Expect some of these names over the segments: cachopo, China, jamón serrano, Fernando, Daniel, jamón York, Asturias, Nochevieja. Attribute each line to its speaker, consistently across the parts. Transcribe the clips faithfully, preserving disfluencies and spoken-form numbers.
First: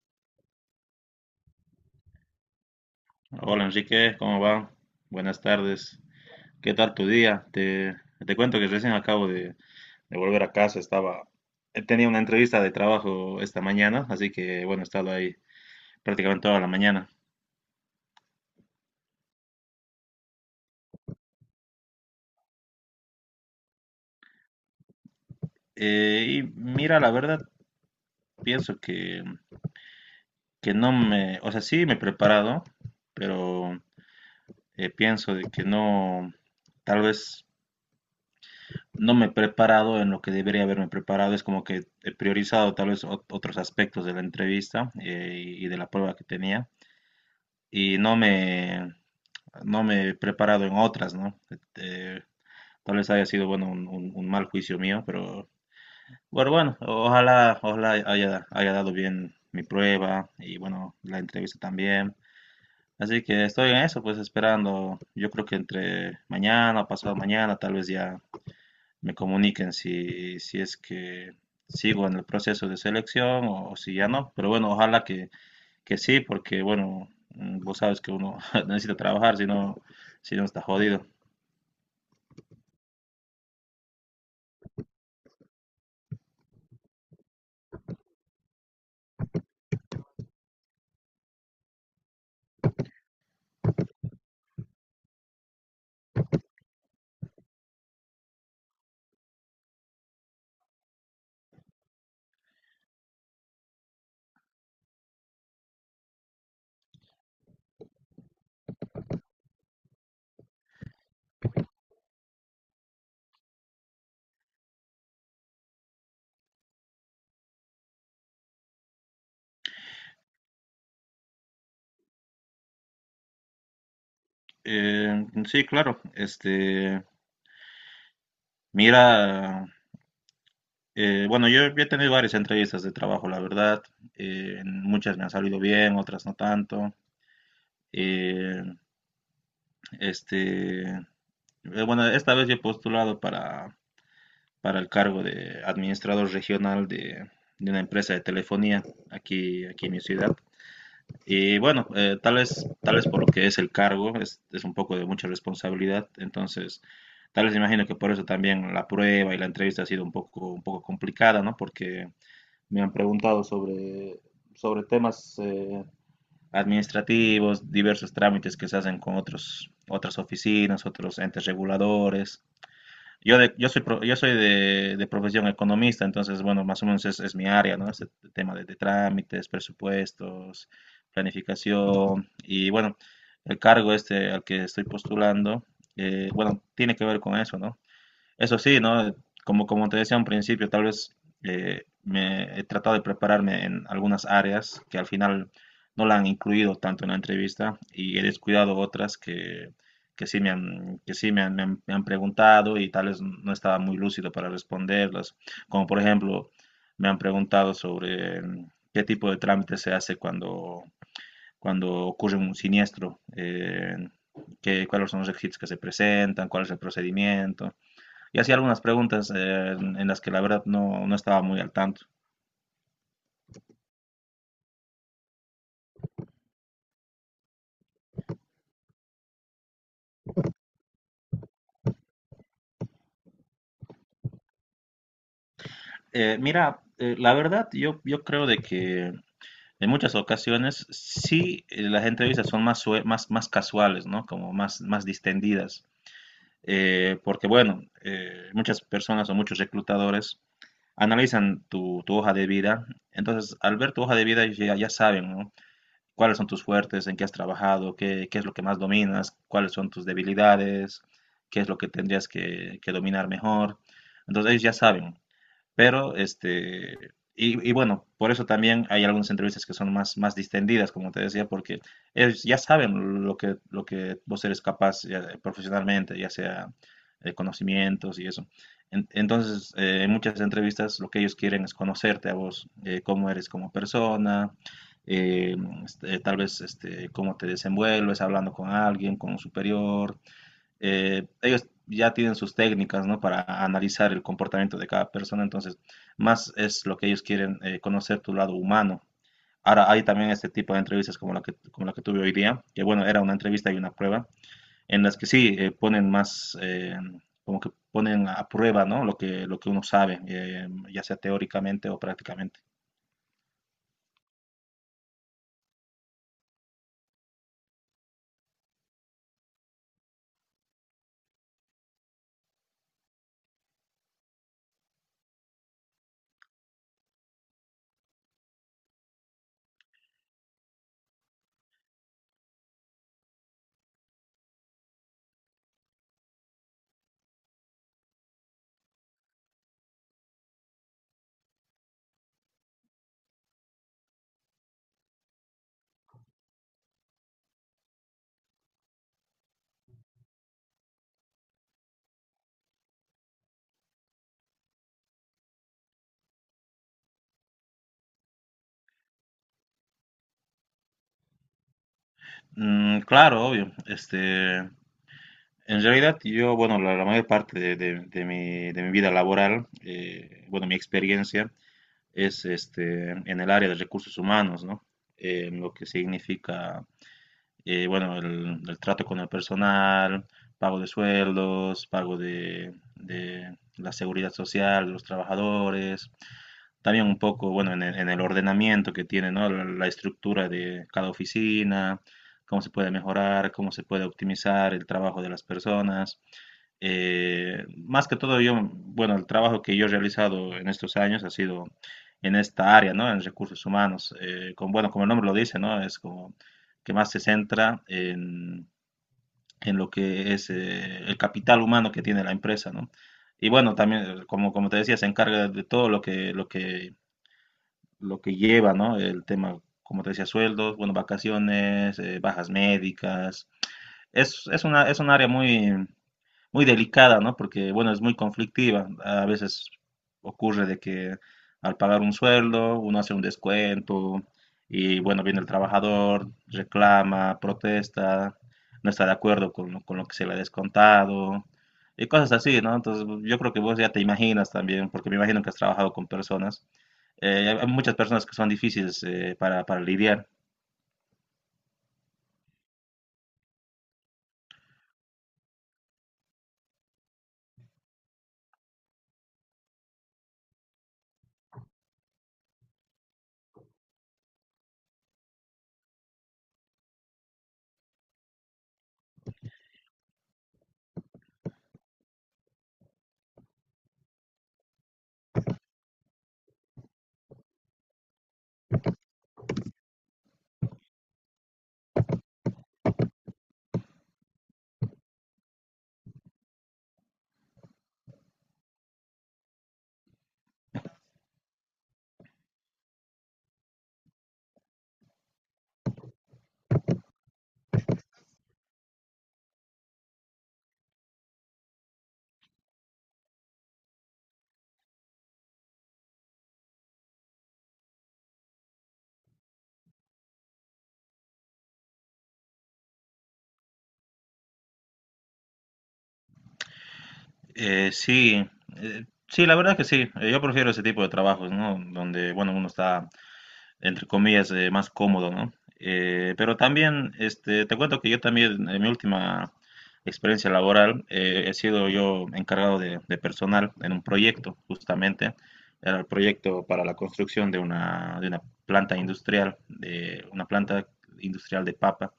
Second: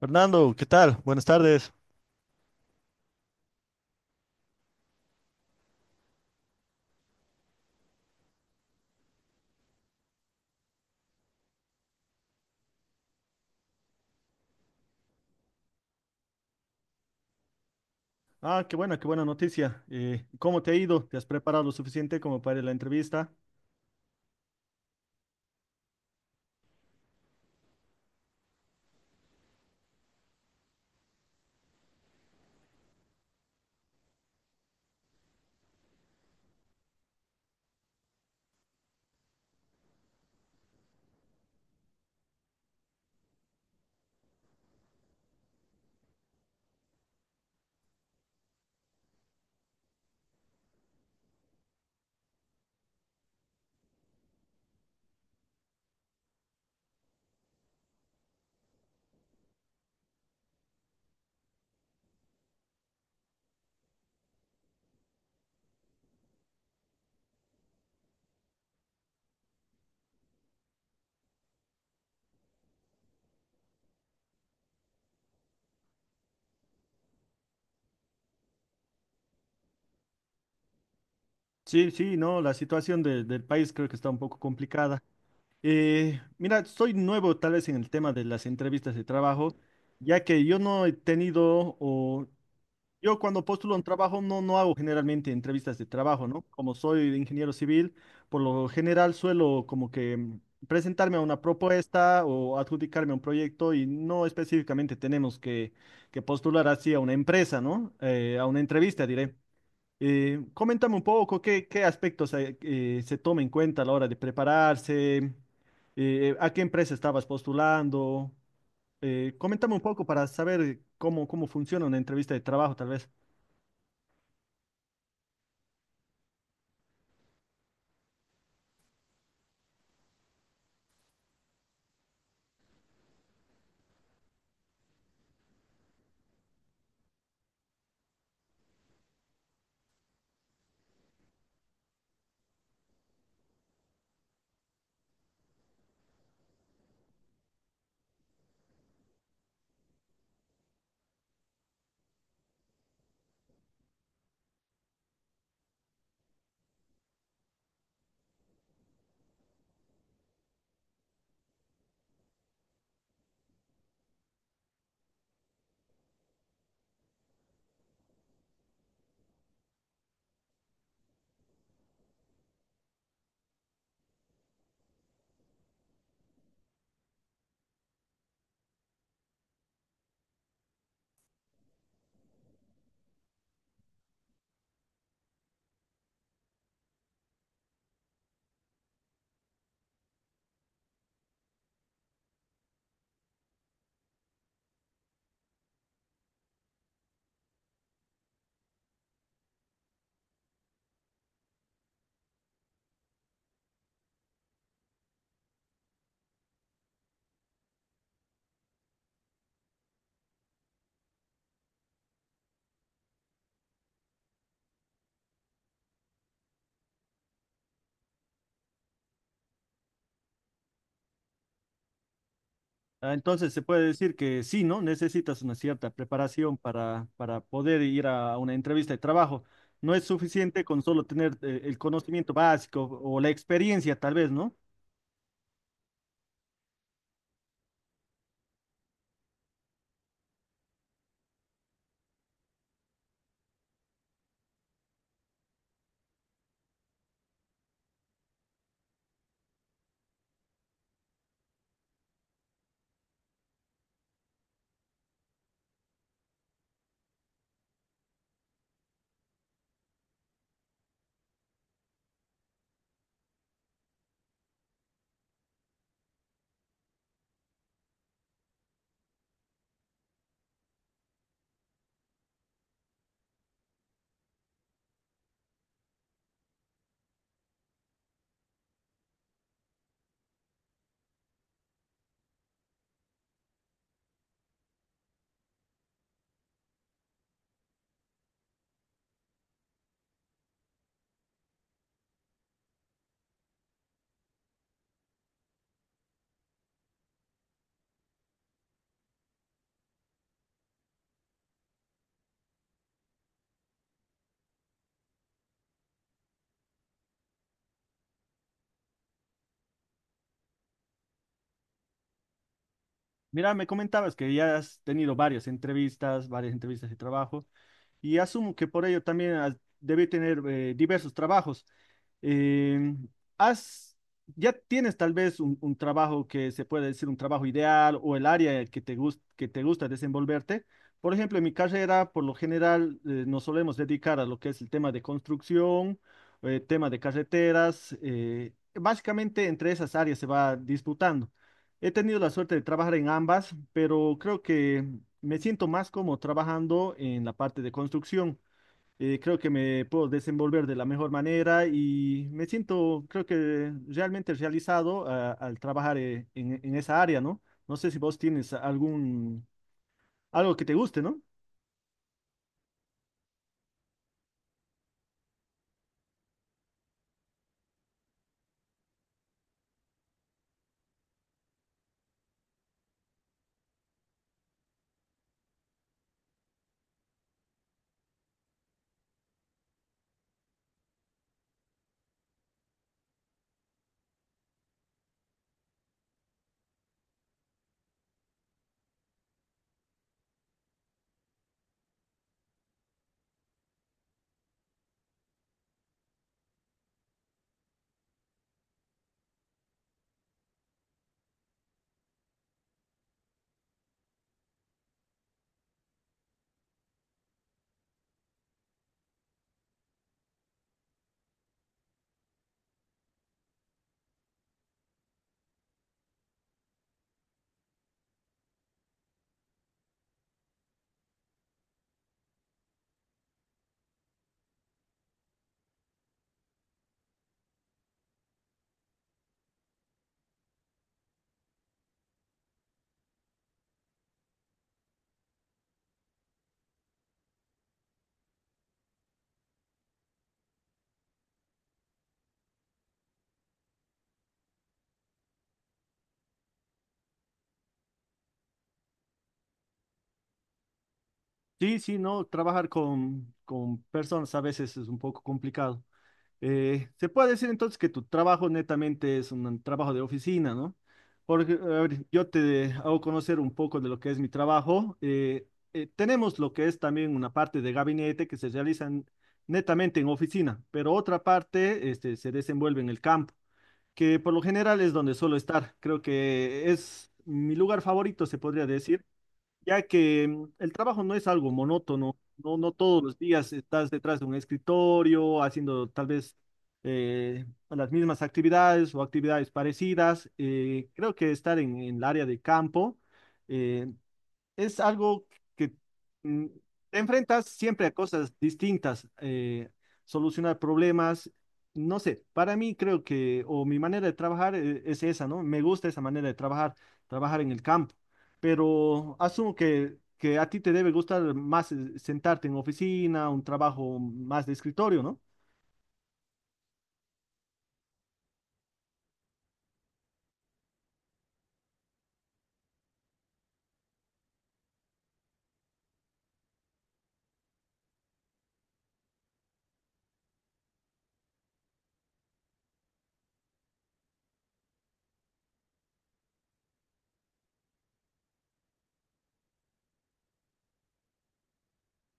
Speaker 1: Fernando, ¿qué tal? Buenas tardes.
Speaker 2: Hola Enrique, ¿cómo va? Buenas tardes. ¿Qué tal tu día? Te, te cuento que recién acabo de, de volver a casa. Estaba, eh, tenía una entrevista de trabajo esta mañana, así que bueno, he estado ahí prácticamente toda la mañana.
Speaker 1: Ah, qué buena, qué buena noticia. Eh, ¿cómo te ha ido? ¿Te has preparado lo suficiente como para la entrevista?
Speaker 2: Eh, y mira, la verdad, pienso que, que no me, o sea, sí me he preparado, pero eh, pienso de que no, tal vez no me he preparado en lo que debería haberme preparado. Es como que he priorizado tal vez ot- otros aspectos de la entrevista, eh, y de la prueba que tenía y no me, no me he preparado en otras, ¿no? Eh, Tal vez haya sido, bueno, un, un- un mal juicio mío, pero bueno, bueno, ojalá, ojalá haya, haya dado bien mi prueba y bueno, la entrevista también. Así que estoy en eso, pues esperando, yo creo que entre mañana, pasado mañana, tal vez ya me comuniquen si, si es que sigo en el proceso de selección o, o si ya no. Pero bueno, ojalá que, que sí, porque bueno, mm, vos sabes que uno necesita trabajar, si no, si no está jodido.
Speaker 1: Sí, sí, no, la situación de- del país creo que está un poco complicada. Eh, mira, soy nuevo tal vez en el tema de las entrevistas de trabajo, ya que yo no he tenido o yo cuando postulo un trabajo no, no hago generalmente entrevistas de trabajo, ¿no? Como soy ingeniero civil, por lo general suelo como que mm, presentarme a una propuesta o adjudicarme a un proyecto y no específicamente tenemos que, que postular así a una empresa, ¿no? Eh, a una entrevista, diré. Eh, coméntame un poco qué, qué aspectos eh, eh, se toma en cuenta a la hora de prepararse, eh, a qué empresa estabas postulando. Eh, coméntame un poco para saber cómo, cómo funciona una entrevista de trabajo, tal vez.
Speaker 2: Eh, sí, claro, este, mira, eh, bueno, yo he tenido varias entrevistas de trabajo, la verdad. Eh, en muchas me han salido bien, otras no tanto. Eh, este, eh, bueno, esta vez yo he postulado para, para el cargo de administrador regional de, de una empresa de telefonía aquí, aquí en mi ciudad. Y bueno, eh, tal vez, tal vez por lo que es el cargo, es, es un poco de mucha responsabilidad, entonces tal vez imagino que por eso también la prueba y la entrevista ha sido un poco, un poco complicada, ¿no? Porque me han preguntado sobre, sobre temas eh, administrativos, diversos trámites que se hacen con otros, otras oficinas, otros entes reguladores. Yo, de- yo soy, pro- yo soy de, de profesión economista, entonces, bueno, más o menos es, es mi área, ¿no? Este tema de, de trámites, presupuestos, planificación y, bueno, el cargo este al que estoy postulando, eh, bueno, tiene que ver con eso, ¿no? Eso sí, ¿no? Como, como te decía un principio, tal vez eh, me he tratado de prepararme en algunas áreas que al final no la han incluido tanto en la entrevista y he descuidado otras que, que sí me han, que sí me han, me han- me han preguntado y tal vez no estaba muy lúcido para responderlas. Como por ejemplo, me han preguntado sobre mm, qué tipo de trámite se hace cuando, cuando ocurre un siniestro, eh, qué- cuáles son los requisitos que se presentan, cuál es el procedimiento, y hacía algunas preguntas eh, en, en las que la verdad no, no estaba muy al tanto.
Speaker 1: Ah, entonces se puede decir que sí, ¿no? Necesitas una cierta preparación para, para poder ir a una entrevista de trabajo. No es suficiente con solo tener eh, el conocimiento básico o la experiencia, tal vez, ¿no?
Speaker 2: Eh, mira, eh, la verdad yo, yo creo de que en muchas ocasiones sí, eh, las entrevistas son más, sue- más, más casuales, ¿no? Como más, más distendidas. Eh, porque bueno, eh, muchas personas o muchos reclutadores analizan tu, tu hoja de vida. Entonces, al ver tu hoja de vida ya, ya saben, ¿no? Cuáles son tus fuertes, en qué has trabajado, qué, qué es lo que más dominas, cuáles son tus debilidades, qué es lo que tendrías que, que dominar mejor. Entonces ellos ya saben, pero, este, y, y bueno, por eso también hay algunas entrevistas que son más, más distendidas, como te decía, porque ellos ya saben lo que, lo que vos eres capaz ya, eh, profesionalmente, ya sea eh, conocimientos y eso. En- Entonces, eh, en muchas entrevistas lo que ellos quieren es conocerte a vos, eh, cómo eres como persona, eh, este, tal vez este, cómo te desenvuelves hablando con alguien, con un superior, eh, ellos ya tienen sus técnicas, ¿no? Para analizar el comportamiento de cada persona, entonces más es lo que ellos quieren, eh, conocer tu lado humano. Ahora hay también este tipo de entrevistas como la que, como la que tuve hoy día, que bueno, era una entrevista y una prueba, en las que sí, eh, ponen más, eh, como que ponen a prueba, ¿no? Lo que, lo que uno sabe, eh, ya sea teóricamente o prácticamente.
Speaker 1: Mira, me comentabas que ya has tenido varias entrevistas, varias entrevistas de trabajo, y asumo que por ello también has- debe tener eh, diversos trabajos. Em, has, ya tienes tal vez un, un trabajo que se puede decir un trabajo ideal o el área que te gus- que te gusta desenvolverte. Por ejemplo, en mi carrera, por lo general, eh, nos solemos dedicar a lo que es el tema de construcción, eh, tema de carreteras. Eh, básicamente entre esas áreas se va disputando. He tenido la suerte de trabajar en ambas, pero creo que me siento más como trabajando en la parte de construcción. Eh, creo que me puedo desenvolver de la mejor manera y me siento, creo que realmente realizado ah, al trabajar eh, en, en esa área, ¿no? No sé si vos tienes algún, algo que te guste, ¿no?
Speaker 2: Mm, claro, obvio. Este, en realidad yo, bueno, la, la mayor parte de, de- de mi, de mi vida laboral, eh, bueno, mi experiencia, es este, en el área de recursos humanos, ¿no? Eh, lo que significa, eh, bueno, el, el, trato con el personal, pago de sueldos, pago de, de, la seguridad social de los trabajadores, también un poco, bueno, en el, en el ordenamiento que tiene, ¿no? La, la, estructura de cada oficina, cómo se puede mejorar, cómo se puede optimizar el trabajo de las personas. Eh, más que todo yo, bueno, el trabajo que yo he realizado en estos años ha sido en esta área, ¿no? En recursos humanos, eh, con, bueno, como el nombre lo dice, ¿no? Es como que más se centra en, en lo que es eh, el capital humano que tiene la empresa, ¿no? Y bueno, también, eh, como, como te decía, se encarga de todo lo que, lo que, lo que lleva, ¿no? El tema, como te decía, sueldos, bueno, vacaciones, eh, bajas médicas. Es, es una, es un área muy, muy delicada, ¿no? Porque, bueno, es muy conflictiva. A veces ocurre de que al pagar un sueldo, uno hace un descuento y, bueno, viene el trabajador, reclama, protesta, no está de acuerdo con, lo- con lo que se le ha descontado y cosas así, ¿no? Entonces, yo creo que vos ya te imaginas también, porque me imagino que has trabajado con personas. Eh, hay hay muchas personas que son difíciles, eh, para, para lidiar.
Speaker 1: Sí, sí, no, trabajar con, con personas a veces es un poco complicado. Eh, se puede decir entonces que tu trabajo netamente es un trabajo de oficina, ¿no? Porque, a ver, yo te hago conocer un poco de lo que es mi trabajo. Eh, eh, tenemos lo que es también una parte de gabinete que se realiza en- netamente en oficina, pero otra parte este, se desenvuelve en el campo, que por lo general es donde suelo estar. Creo que es mi lugar favorito, se podría decir, ya que mm, el trabajo no es algo monótono, no, no todos los días estás detrás de un escritorio haciendo tal vez eh, las mismas actividades o actividades parecidas. Eh, creo que estar en, en el área de campo, eh, es algo que mm, te enfrentas siempre a cosas distintas, eh, solucionar problemas, no sé, para mí creo que, o mi manera de trabajar eh, es esa, ¿no? Me gusta esa manera de trabajar, trabajar en el campo, pero asumo que, que a ti te debe gustar más eh, sentarte en oficina, un trabajo más de escritorio, ¿no?
Speaker 2: Eh, sí, eh, sí, la verdad que sí. Eh, Yo prefiero ese tipo de trabajos, ¿no? Donde, bueno, uno está entre comillas, eh, más cómodo, ¿no? Eh, pero también, este, te cuento que yo también, en mi última experiencia laboral, eh, he sido yo encargado de, de personal en un proyecto, justamente. Era el proyecto para la construcción de una, de una planta industrial, de una planta industrial de papa.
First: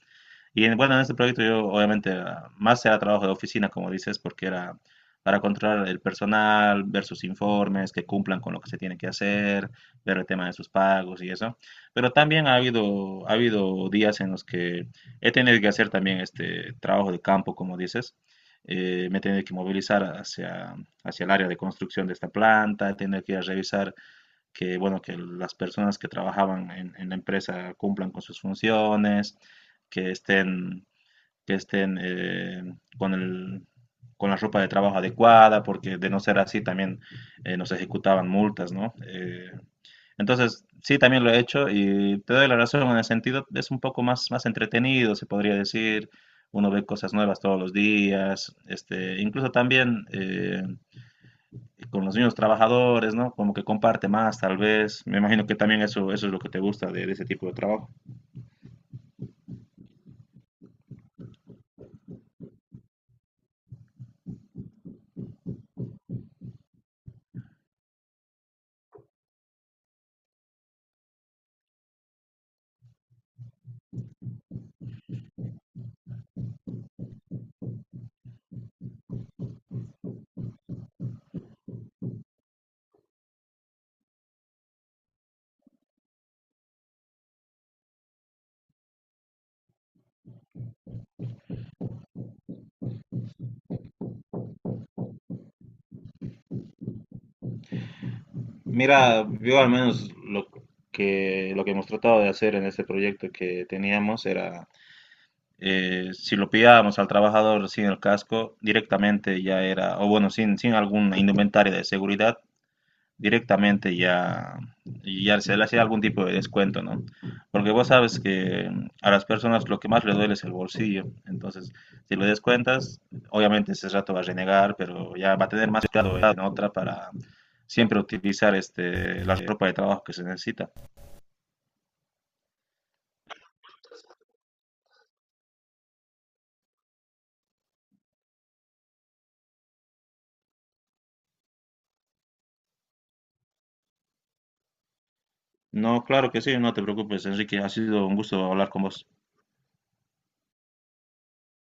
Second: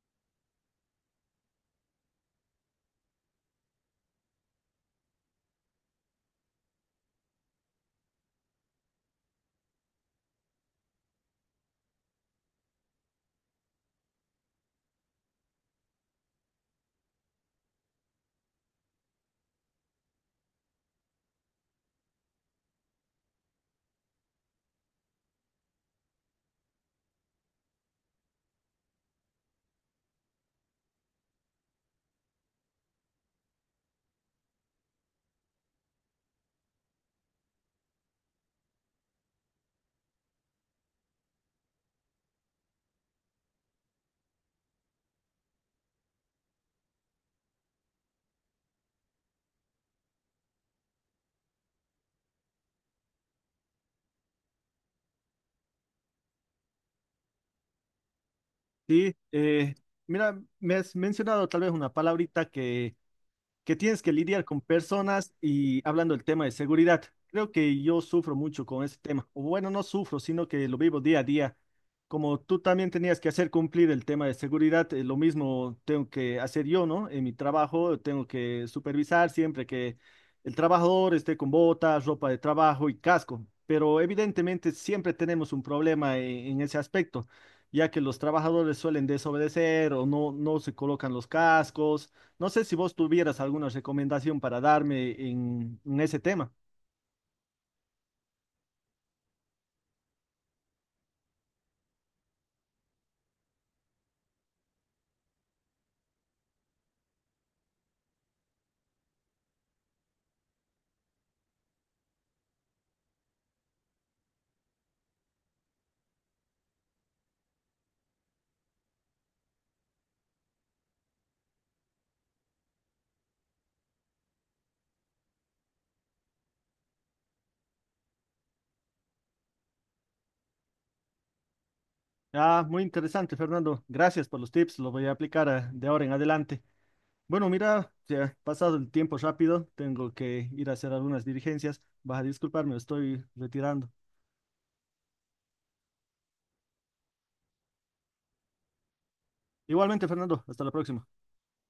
Speaker 2: Y en- bueno, en este proyecto yo obviamente ah, más era trabajo de oficina, como dices, porque era para controlar el personal, ver sus informes, que cumplan con lo que se tiene que hacer, ver el tema de sus pagos y eso. Pero también ha habido, ha habido días en los que he tenido que hacer también este trabajo de campo, como dices. Eh, me he tenido que movilizar hacia, hacia el área de construcción de esta planta, he tenido que ir a revisar que, bueno, que las personas que trabajaban en, en la empresa cumplan con sus funciones, que estén, que estén eh, con el, con la ropa de trabajo adecuada, porque de no ser así también eh, nos ejecutaban multas, ¿no? Eh, entonces, sí, también lo he hecho y te doy la razón en el sentido, es un poco más, más entretenido, se podría decir, uno ve cosas nuevas todos los días, este, incluso también eh, con los mismos trabajadores, ¿no? Como que comparte más, tal vez. Me imagino que también eso, eso es lo que te gusta de, de ese tipo de trabajo.
Speaker 1: Sí, eh, mira, me has mencionado tal vez una palabrita que que tienes que lidiar con personas y hablando del tema de seguridad. Creo que yo sufro mucho con ese tema. O bueno, no sufro, sino que lo vivo día a día. Como tú también tenías que hacer cumplir el tema de seguridad, eh, lo mismo tengo que hacer yo, ¿no? En mi trabajo tengo que supervisar siempre que el trabajador esté con botas, ropa de trabajo y casco. Pero evidentemente siempre tenemos un problema en en ese aspecto, ya que los trabajadores suelen desobedecer o no, no se colocan los cascos. No sé si vos tuvieras alguna recomendación para darme en, en ese tema.
Speaker 2: Mira, yo al menos lo que, lo que hemos tratado de hacer en este proyecto que teníamos era, eh, si lo pillábamos al trabajador sin el casco, directamente ya era, o bueno, sin, sin algún indumentaria de seguridad, directamente ya, ya se le hace algún tipo de descuento, ¿no? Porque vos sabes que a las personas lo que más les duele es el bolsillo, entonces si lo descuentas, obviamente ese rato va a renegar, pero ya va a tener más cuidado en otra para siempre utilizar este, la ropa de trabajo que se necesita.
Speaker 1: Ah, muy interesante, Fernando. Gracias por los tips. Los voy a aplicar ah, de ahora en adelante. Bueno, mira, se ha pasado el tiempo rápido. Tengo que ir a hacer algunas diligencias. Vas a disculparme, estoy retirando.
Speaker 2: No, claro que sí, no te preocupes, Enrique, ha sido un gusto hablar con vos.
Speaker 1: Igualmente, Fernando. Hasta la próxima.